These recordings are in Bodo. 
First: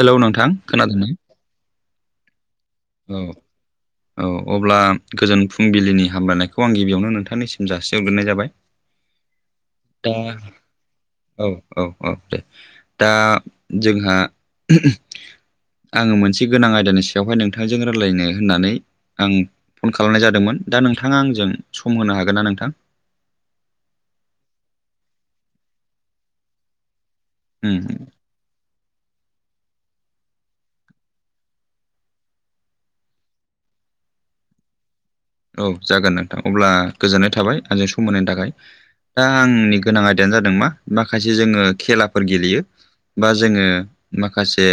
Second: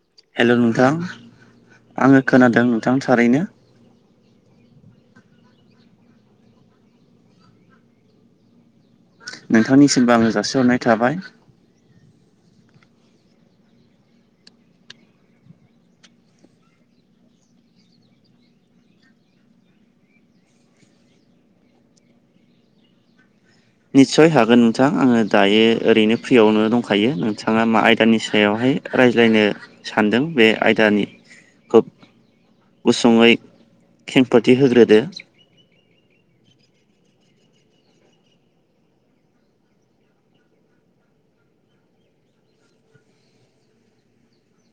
हेलौ हेल' नोंथां खोनादोंना आङो खोनादों औ थारैनो औ अब्ला गोजोन फुंबिलिनि हामलायनायखौ आं गिबियावनो नोंथांनिसिम जासि हरगोरोनाय जाबाय नोंथांनिसिमबो दा आंङो जासिहरनाय थाबाय औ औ औ दे दा जोंहा आंङो मोनसे गोनां आयदानि सायावहाय नोंथांजों रायलायनो होननानै आं फन खालामनाय जादोंमोन दा नोंथांङा आंजों सम होनो हागोन ना नोंथां निस्सय हागोन नोंथां आंङो दायो ओरैनो फ्रियावनो दंखायो नोंथांङा मा उम आयदानि सायावहाय रायज्लायनो सानदों बे आयदानि खोब [unintelligible] गुसुङै खेंफोरथि होग्रोदो औ जागोन नोंथां अब्ला गोजोननाय थाबाय आंजों सम होनायनि थाखाय दा आंनि गोनां आयदायानो जादों मा माखासे जोंङो खेलाफोर गेलेयो बा जोंङो माखासे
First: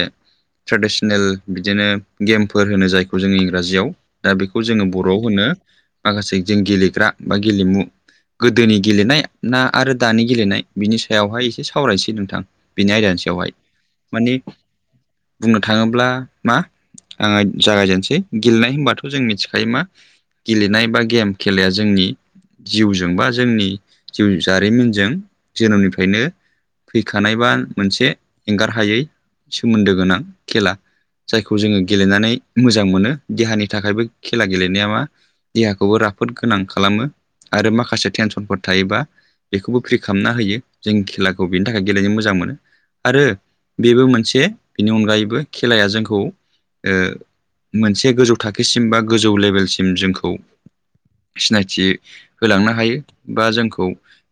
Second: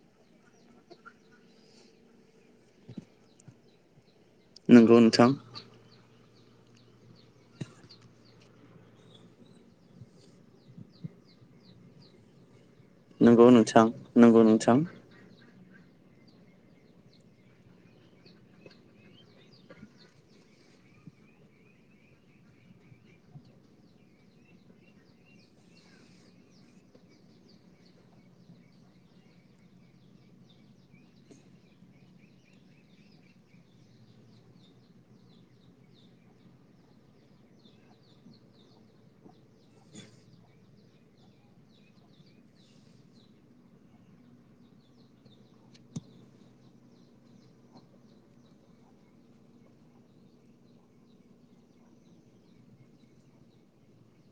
ट्रेडिसनेल बिदिनो गेमफोर होनो जायखौ जों इंराजियाव दा बेखौ जोंङो नंगौ बर'आव नोंथां होनो माखासे जों गेलेग्रा बा गेलेमु गोदोनि गेलेनाय ना आरो दानि गेलेनाय बिनि सायावहाय एसे सावरायनोसै नोंथां बिनि आयदानि नंगौ सायावहाय नोंथां माने नंगौ नोंथां बुंनो थाङोब्ला मा आङो जागायजेनसै गेलेनाय होनबाथ' जों मिथिखायो मा गेलेनाय बा गेम खेलाया जोंनि जिउजों बा जोंनि जिउ जारिमिनजों जोनोमनिफ्रायनो फैखानायबा मोनसे एंगार हायै सोमोन्दो गोनां खेला जायखौ जोङो गेलेनानै मोजां मोनो देहानि थाखायबो खेला गेलेनाया मा देहाखौबो राफोद गोनां खालामो आरो माखासे टेनसनफोर थायोबा बेखौबो फ्रि खालामना होयो जों खेलाखौ बेनि थाखाय गेलेनो मोजां मोनो आरो बेबो मोनसे बेनि अनगायैबो खेलाया जोंखौ ओ मोनसे गोजौ थाखोसिम बा गोजौ लेभेलसिम जोंखौ सिनायथि होलांनो हायो बा जोंखौ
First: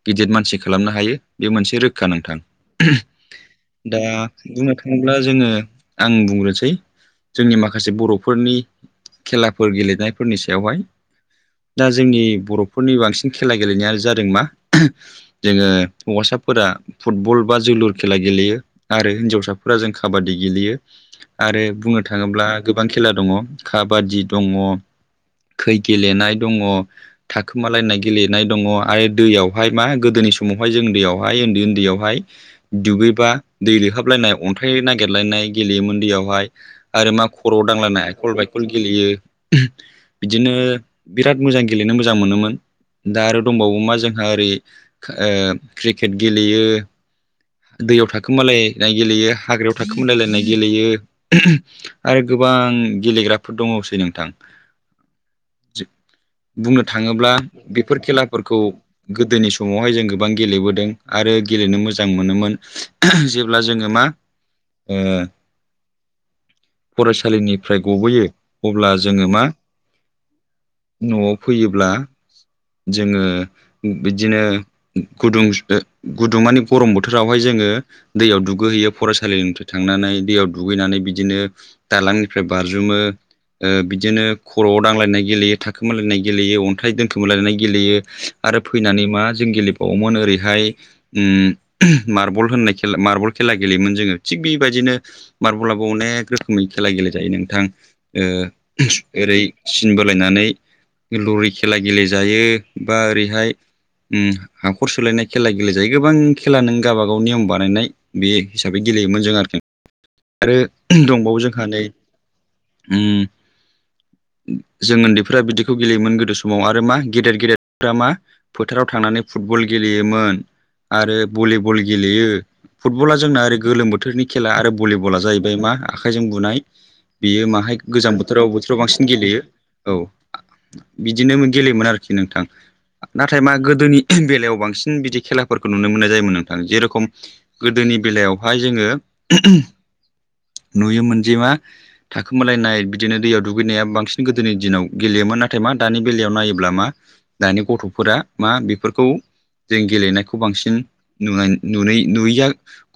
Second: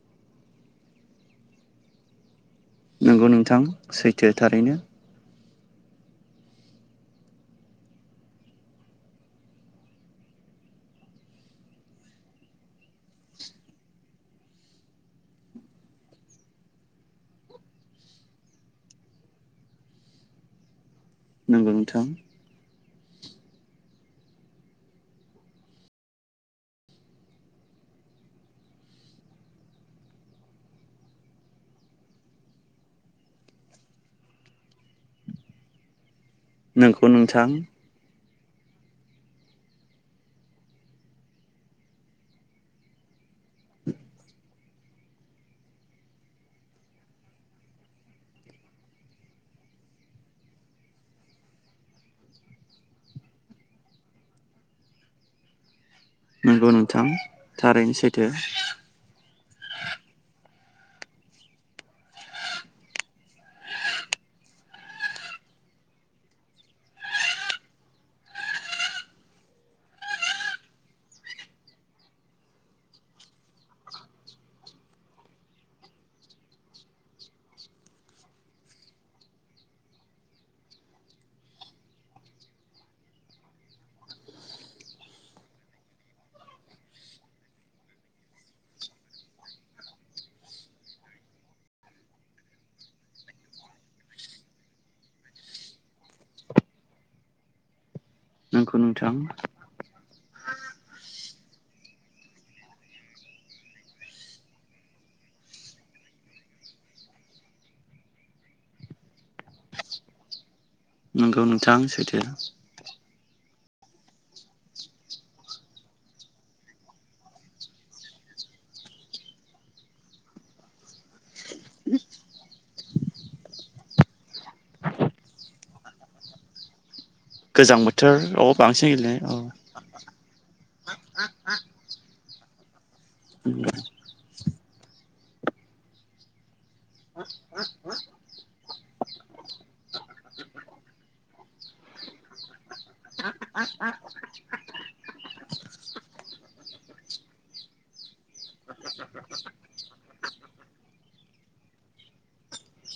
गिदिर मानसि खालामनो हायो बे मोनसे रोखा नोंथां नंगौ नोंथां दा सैथो बुंनो थारैनो थां थब्ला जोङो आं बुंग्रोसै जोंनि माखासे बर'फोरनि खेलाफोर गेलेनायफोरनि सायावहाय दा जोंनि बर'फोरनि बांसिन खेला गेलेनायानो जादों मा जोङो हौवासाफोरा फुटबल बा जोलुर खेला गेलेयो आरो हिनजावसाफोरा जों काबादि गेलेयो आरो नंगौ बुंनो नोंथां थाङोब्ला गोबां खेला दङ काबादि दङ खै गेलेनाय दङ थाखोमालायनाय गेलेनाय दङ आरो दैयावहाय मा गोदोनि समावहाय जों दैयावहाय उन्दै उन्दैयावहाय दुगैबा दै लोहाबलायनाय अन्थाइ नागिरलायनाय गेलेयोमोन दैयावहाय नोंगौ आरो मा नोंथां खर' दांलायना एखल बायखल गेलेयो बिदिनो बिराद मोजां गेलेनो मोजां मोनोमोन दा आरो दंबावो मा जोंहा ओरै ओ क्रिकेट गेलेयो दैयाव थाखोमालायनाय गेलेयो हाग्रायाव थाखोमालायनाय गेलेयो आरो गोबां गेलेग्राफोर दङोसै नोंथां नंगौ बुंनो नोंथां थाङोब्ला थारैनो बेफोर सैथो खेलाफोरखौ गोदोनि समावहाय जों गोबां गेलेबोदों आरो गेलेनो मोजां मोनोमोन जेब्ला जोङो मा ओ फरायसालिनिफ्राय गबोयो अब्ला जोङो मा न'आव फैयोब्ला जोङो बिदिनो गुदुं गुदुं माने गरम बोथोरावहाय जोङो दैयाव दुगैहैयो फरायसालिनिफ्राय थांनानै दैयाव दुगैनानै बिदिनो दालांनिफ्राय बारजुमो ओ बिदिनो खर'आव दांलायनाय गेलेयो थाखोमा लायनाय गेलेयो अन्थाइ दोनखोमा लायनाय गेलेयो आरो फैनानै मा जों गेले औमोन ओरैहाय ओम मार्बल होननाय खे मार्बल खेला गेलेयोमोन जोङो थिग बेबायदिनो मार्बलाबो अनेक रोखोमै खेला गेले जायो नोंथां नंगौ ओ नोंथां ओरै सिन बोलायनानै लुरि खेला गेलेजायो बा ओरैहाय ओम हाखर सोलायनाय खेला गेले जायो गोबां खेला नों गावबागाव नियम बानायनाय बे हिसाबै गेलेयोमोन जों आरोखि आरो दंबावो नंगौ जोंहा नोंथां नै सैथो उम जों उन्दैफोरा बिदिखौ गेलेयोमोन गोदो समाव आरो मा गेदेर गेदेरफ्रा मा फोथाराव थांनानै फुटबल गेलेयोमोन आरो भलिबल गेलेयो फुटबला जोंना ओरै गोलोम बोथोरनि खेला आरो भलिबला जाहैबाय मा आखाइजों बुनाय बेयो माहाय गोजां बोथोराव बोथोराव बांसिन गेलेयो औ बिदिनो गेलेयोमोन आरोखि नोंथां नाथाय मा गोदोनि बेलायाव बांसिन बिदि खेलाफोरखौ नुनो मोननाय जायोमोन नोंथां जेरखम गोदोनि बेलायावहाय जोङो नुयोमोनजे मा थाखोमालायनाय बिदिनो दैयाव दुगैनाया बांसिन गोदोनि दिनाव गेलेयोमोन नाथाय मा दानि बेलायाव नायोब्ला मा दानि गथ'फोरा मा बेफोरखौ जों गेलेनायखौ बांसिन नुनाय नु नुयैया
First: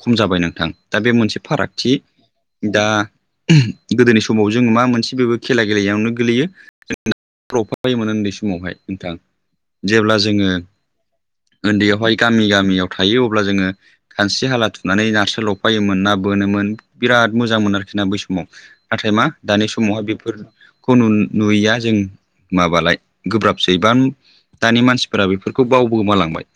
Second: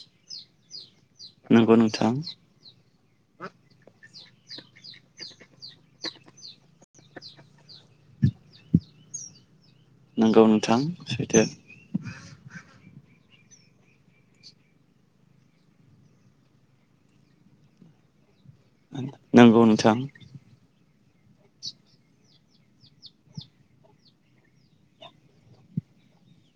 खम जाबाय नोंथां दा बे मोनसे नंगौ फारागथि नोंथां दा गोदोनि समाव जों मा मोनसे बेबो खेला गेलेयोआवनो गोलैयो जों [unintelligible] उनदै समावहाय नोंथां जेब्ला नंगौ जोङो नोंथां सैथो उन्दैयावहाय गामि गामियाव थायो अब्ला जोङो खानस्रि हाला थुनानै नास्रि लफायोमोन ना बोनोमोन बिराद मोजां मोन आरोखि ना बै समाव नाथाय मा नंगौ दानि नोंथां समावहाय बेफोर खौ नुयैया जों माबालाय गोब्राबसै बा दानि मानसिफोरा बेफोरखौ बावबोमालांबाय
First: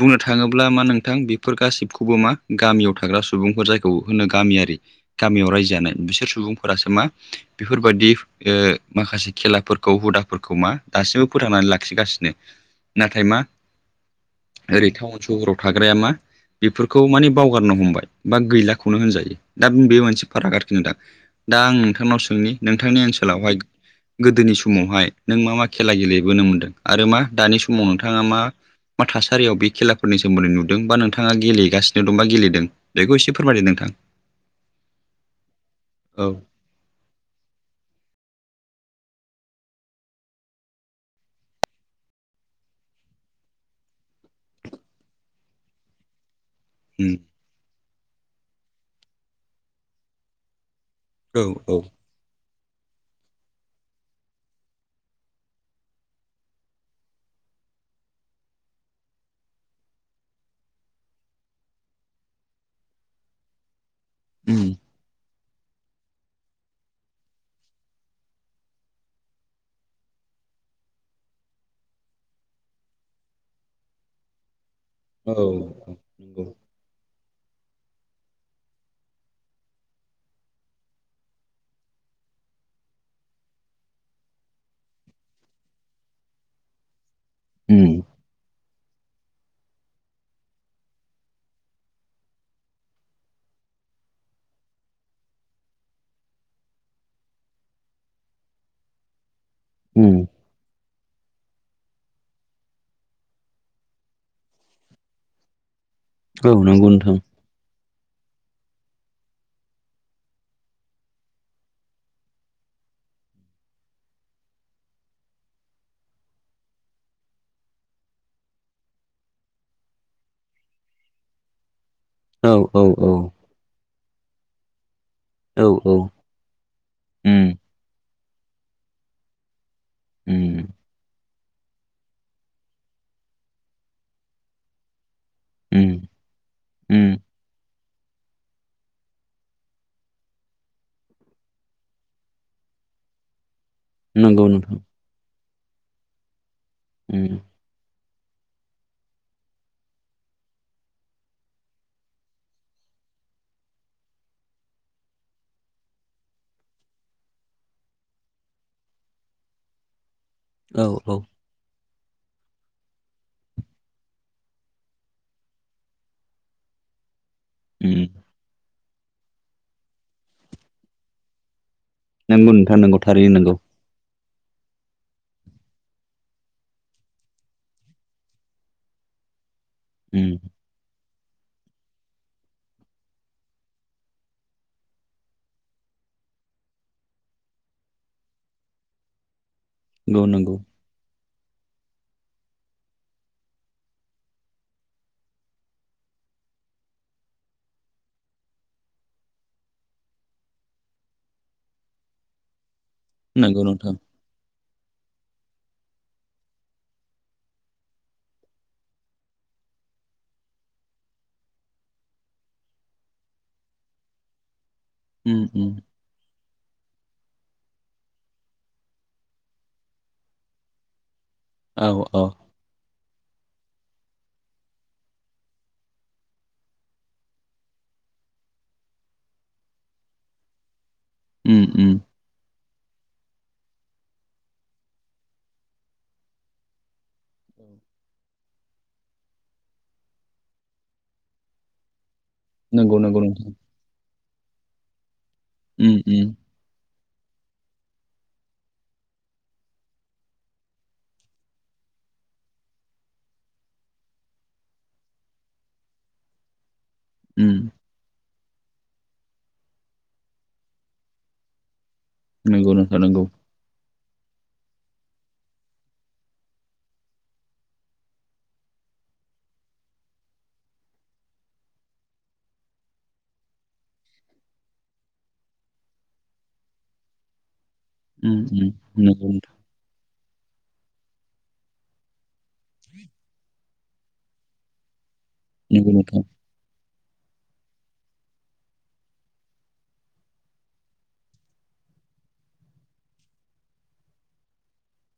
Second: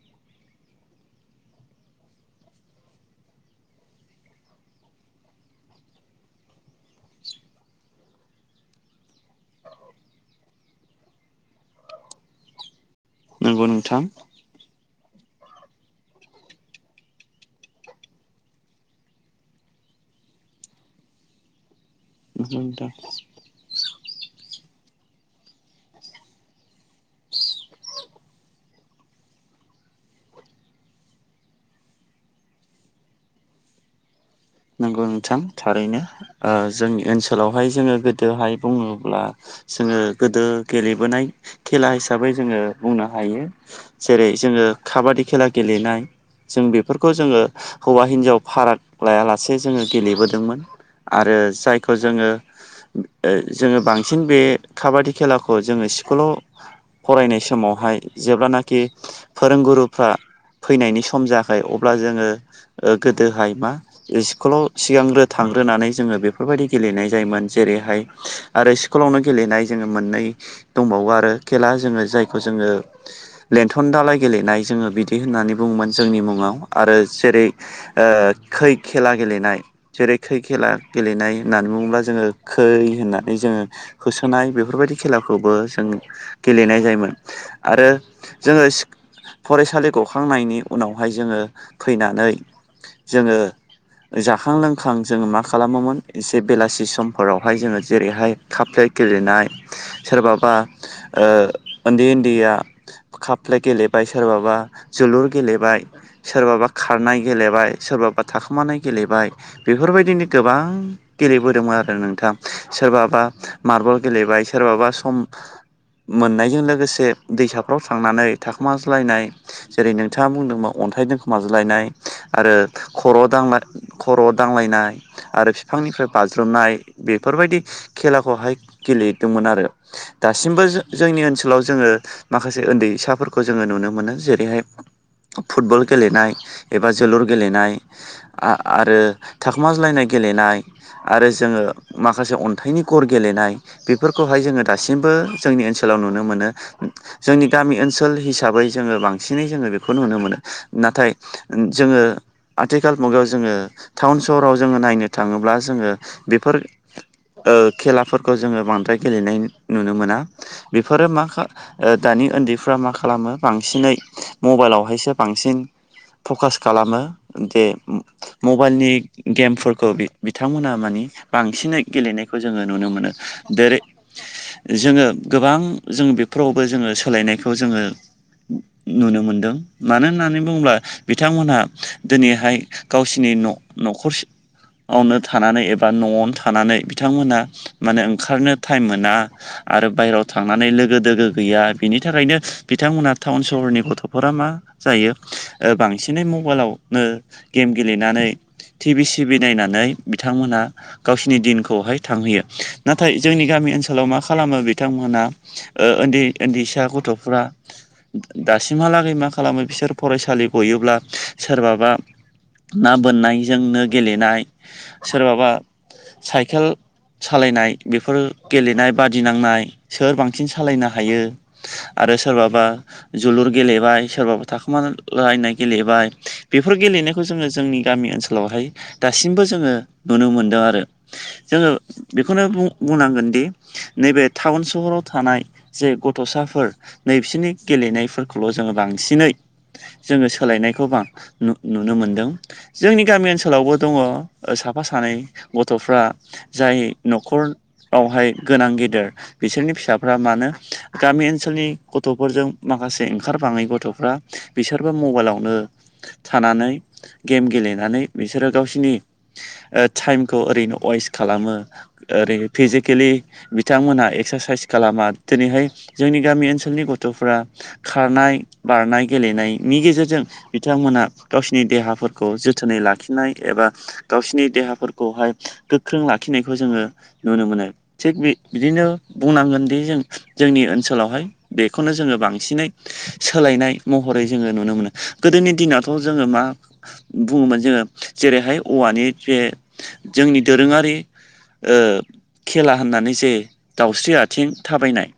बुंनो थाङोब्ला मा नोंथां बेफोर गासिबखौबो मा गामियाव थाग्रा सुबुंफोर जायखौ होनो गोन गामियारि गामियाव रायजो जानाय बिसोर सुबुंफोरासो मा बेफोरबायदि ओ माखासे खेलाफोरखौ हुदाफोरखौ मा दासिमबो फोथांनानै लाखिगासिनो नाथाय मा नंगौ नोंथां ओरै टाउन सहराव थाग्राया मा बेफोरखौ माने बावगारनो हमबाय बा गैलाखौनो होनजायो दा बे मोनसे फाराग आरोखि नोंथां दा आं नोंथांनाव सोंनि नंगौ नोंथां नोंथांनि ओनसोलावहाय गोदोनि समावहाय नों मा-मा खेला गेलेबोनो मोन्दों आरो मा दानि समाव नोंथाङा मा मा थासारियाव बे खेलाफोरनि सोमोनदै नुदों बा नोंथाङा गेलेगासिनो दं बा गेलेदों बेखौ एसे फोरमायदो नोंथां औ नोंथां थारैनो औ जोंनि ओनसोलावहाय जोङो गोदोहाय बुङोब्ला जोङो गोदो गेलेबोनाय खेला हिसाबै जोङो बुंनो हायो जेरै जोङो खाबादि खेला गेलेनाय जों औ बेफोरखौ जोङो हौवा हिनजाव फाराग लायालासे जोङो गेलेबोदोंमोन आरो औ औ जायखौ जोङो ओ जोङो बांसिन बे खाबादि खेलाखौ जोङो स्कुलाव फरायनाय समावहाय जेब्लानाखि फोरोंगुरुफ्रा फैनायनि सम जायाखै अब्ला जोङो ओ गोदोहाय मा स्कुलाव सिगांग्रो थांग्रोनानै जोङो बेफोरबायदि गेलेनाय जायोमोन जेरैहाय आरो स्कुलावनो गेलेनाय जोङो मोननै दंबावो आरो खेला जोङो जायखौ जोङो लेनथन दालाय गेलेनाय जोङो बिदि होननानै बुङो मोन जोंनि मुङाव आरो जेरै खै खेला गेलेनाय जेरै खै खेला गेलेनाय होननानै बुङोब्ला जोङो खै होननानै जोङो होसोनाय बेफोरबायदि खेलाखौबो जों गेलेनाय जायोमोन आरो जोङो फरायसालि गखांनायनि उनावहाय जोङो फैनानै जोङो जाखां लोंखां जोङो मा खालामोमोन एसे बेलासि समफोरावहाय जोङो जेरैहाय काप प्लेट गेलेनाय नंगौ सोरबाबा ओ उनदै उनदैया काप प्लेट गेलेबाय सोरबाबा जोलुर गेलेबाय औ सोरबाबा नंगौ नोंथां खारनाय गेलेबाय सोरबाबा थाखोमानाय गेलेबाय बेफोरबायदिनो गोबां गेलेबोदोंमोन आरो नोंथां सोरबाबा मार्बल गेलेबाय सोरबाबा सम मोननायजों लोगोसे दैसाफ्राव थांनानै थाखोमाज्लायनाय जेरै नोंथाङा बुंदोंबा अनथाइ दोनखोमाजोलायनाय औ आरो औ औ खर' खर'आव दांलायनाय आरो औ औ बिफांनिफ्राय बा ज्रुमनाय बेफोरबायदि खेलाखौहाय गेलेदोंमोन आरो दासिमबो जो जोंनि ओनसोलाव जोङो माखासे उन्दैसाफोरखौ जोङो नुनो मोनो जेरैहाय फुटबल गेलेनाय एबा जोलुर गेलेनाय आरो थाखोमाज्लायनाय गेलेनाय आरो जोङो माखासे अन्थाइनि गर गेलेनाय बेफोरखौहाय जोङो दासिमबो जोंनि ओनसोलाव नुनो मोनो आ नोंथां जोंनि गामि ओनसोल हिसाबै जोङो बांसिनै जोङो बेखौ नुनो मोनो नाथाय जोङो। आथिखाल मुगायाव जोङो टाउन सहराव जोङो नायनो थाङोब्ला जोङो बेफोर खेलाफोरखौ जोङो बांद्राय गेलेनाय नुनो मोना औ बेफोरो औ मा? ओ दानि उन्दैफ्रा मा खालामो बांसिनै मबाइलावहायसो बांसिन फकास खालामो बे उम मबाइलनि गेमफोरखौ बिथांमोना माने बांसिनै गेलेनायखौ नंगौ जोङो नोंथां नुनो नंगौ मोनो थारैनो नंगौ दाय रेक जोङो गोबां जोंङो बेफोरावबो जोङो सोलायनायखौ जोङो नुनो मोनदों मानो उम होननानै बुङोब्ला बिथांमोनहा दिनैहाय गावसोरनि न' न'खर आवनो थानानै एबा न'आवनो थानानै बिथांमोना माने ओंखारनो टाइम मोना आरो नंगौ बायहेरायाव नंगौ थांनानै लोगो दोगो गैया बिनि थाखायनो बिथांमोनहा टाउन सहरनि गथ'फोरा माने जायो बांसिनै मबाइलावनो गेम गेलेनानै टि भि सिभि नायनानै बिथांमोनहा गावसोरनि दिनखौहाय थांहोयो। नाथाय जोंनि नंगौ गामि नोंथां ओनसोलाव मा खालामो बिथांमोना ओ उन्दै उन्दैसा गथ'फ्रा दासिमहालागै मा खालामो बिसोर फरायसालि गयोब्ला सोरबाबा ना बोननायजोंनो गेलेनाय उम सोरबाबा उम साइकेल सालायनाय बेफोर गेलेनाय बादिनांनाय सोर बांसिन सालायनो हायो। औ आरो औ सोरबाबा जोलुर गेलेबाय सोरबाबा थाखोमालायनाय गेलेबाय। बेफोर गेलेनायखौ जोङो जोंनि गामि ओनसोलावहाय दासिमबो जोङो नुनो मोनदों आरो। ओ उम उम जोङो बेखौनो बुंनांगोन दि नैबे टाउन सहराव थानाय जे गथ'साफोर नैसिोरनि गेलेनायफोरखौल' जोङो बांसिनै जोङो सोलायनायखौ नु नुनो मोनदों नंगौ जोंनि नंगौ गामि नोंथां ओनसोलावबो दङ साफा सानै उम गथ'फ्रा उम जाय न'खरावहाय गोनां गेदेर बिसोरनि फिसाफ्रा मानो गामि ओनसोलनि गथ'फोरजों माखासे ओंखारबाङै गथ'फ्रा बिसोरबो मबाइलावनो थानानै गेम उम गेलेनानै। बिसोरो गावसिनि टाइमखौ ओरैनो अेस्ट खालामो। ओरै नंगौ नोंथां फिजिकेलि नंगौ बि बिथांमोनहा एक्सारसाइस खालामा दिनैहाय जोंनि गामि ओनसोलनि गथ'फोरा खारनाय, बारनाय गेलेनायनि गेजेरजों बिथांमोना गावसिनि देहाफोरखौ जोथोनै लाखिनाय एबा गावसिनि देहाफोरखौहाय गोख्रों लाखिनायखौ जोङो नुनो मोनो थिग बे उम उम बिदिनो नंगौ नोंथां बुंनांगोन। बे जों जोंनि ओनसोलावहाय बेखौनो जोङो बांसिनै सोलायनाय महरै जोङो नुनो मोनो गोदोनि नंगौ दिनावथ' नोंथां जोङो मा? बुङोमोन जोङो जेरैहाय औवानि जे जोंनि दोरोङारि। खेला होननानै जे दाउस्रि आथिं थाबायनाय।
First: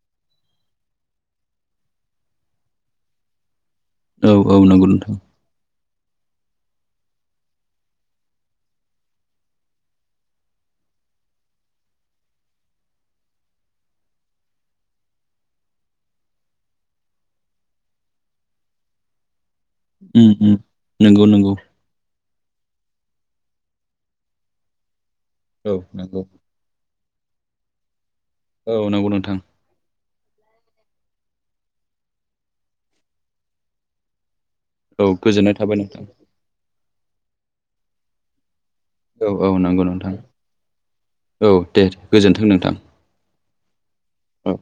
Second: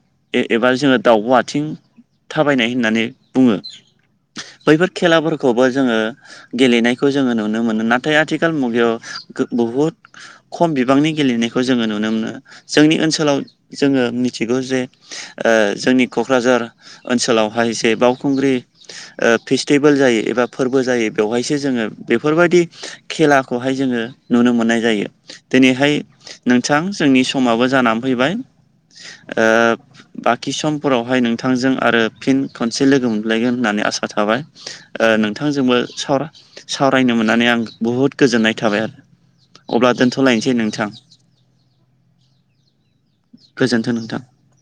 एबा जोङो दाउ आथिं थाबायनाय होननानै बुङो। औ औ नंगौ बैफोर नोंथां खेलाफोरखौ खौबो जोङो गेलेनायखौ जोङो नुनो मोनो नाथाय आथिखाल मुगायाव बुहुद ओ खम बिबांनि गेलेनायखौ जोङो नुनो मोनो जोंनि ओनसोलाव जोङो मिथिगौ जे जोंनि क'क्राझार ओनसोलावहाय एसे बावखुंग्रि फेस्टिभेल जायो उम एबा उम फोरबो जायो नंगौ नंगौ बेवहायसो जोङो बेफोरबायदि खेलाखौहाय जोङो नुनो मोननाय जायो औ दिनैहाय नंगौ नोंथां जोंनि समाबो जानानै फैबाय ओ औ नंगौ नोंथां बाखि समफोरावहाय नोंथांजों आरो फिन खनसे लोगो मोनलायगोन होननानै आसा थाबाय औ गोजोननाय थाबाय नोंथांजोंबो नोंथां साव सावरायनो मोननानै आं बुहुद गोजोननाय थाबाय आरो औ औ नंगौ अब्ला नोंथां दोनथ'लायनोसै नोंथां औ दे गोजोनथों नोंथां गोजोन्थों नोंथां उ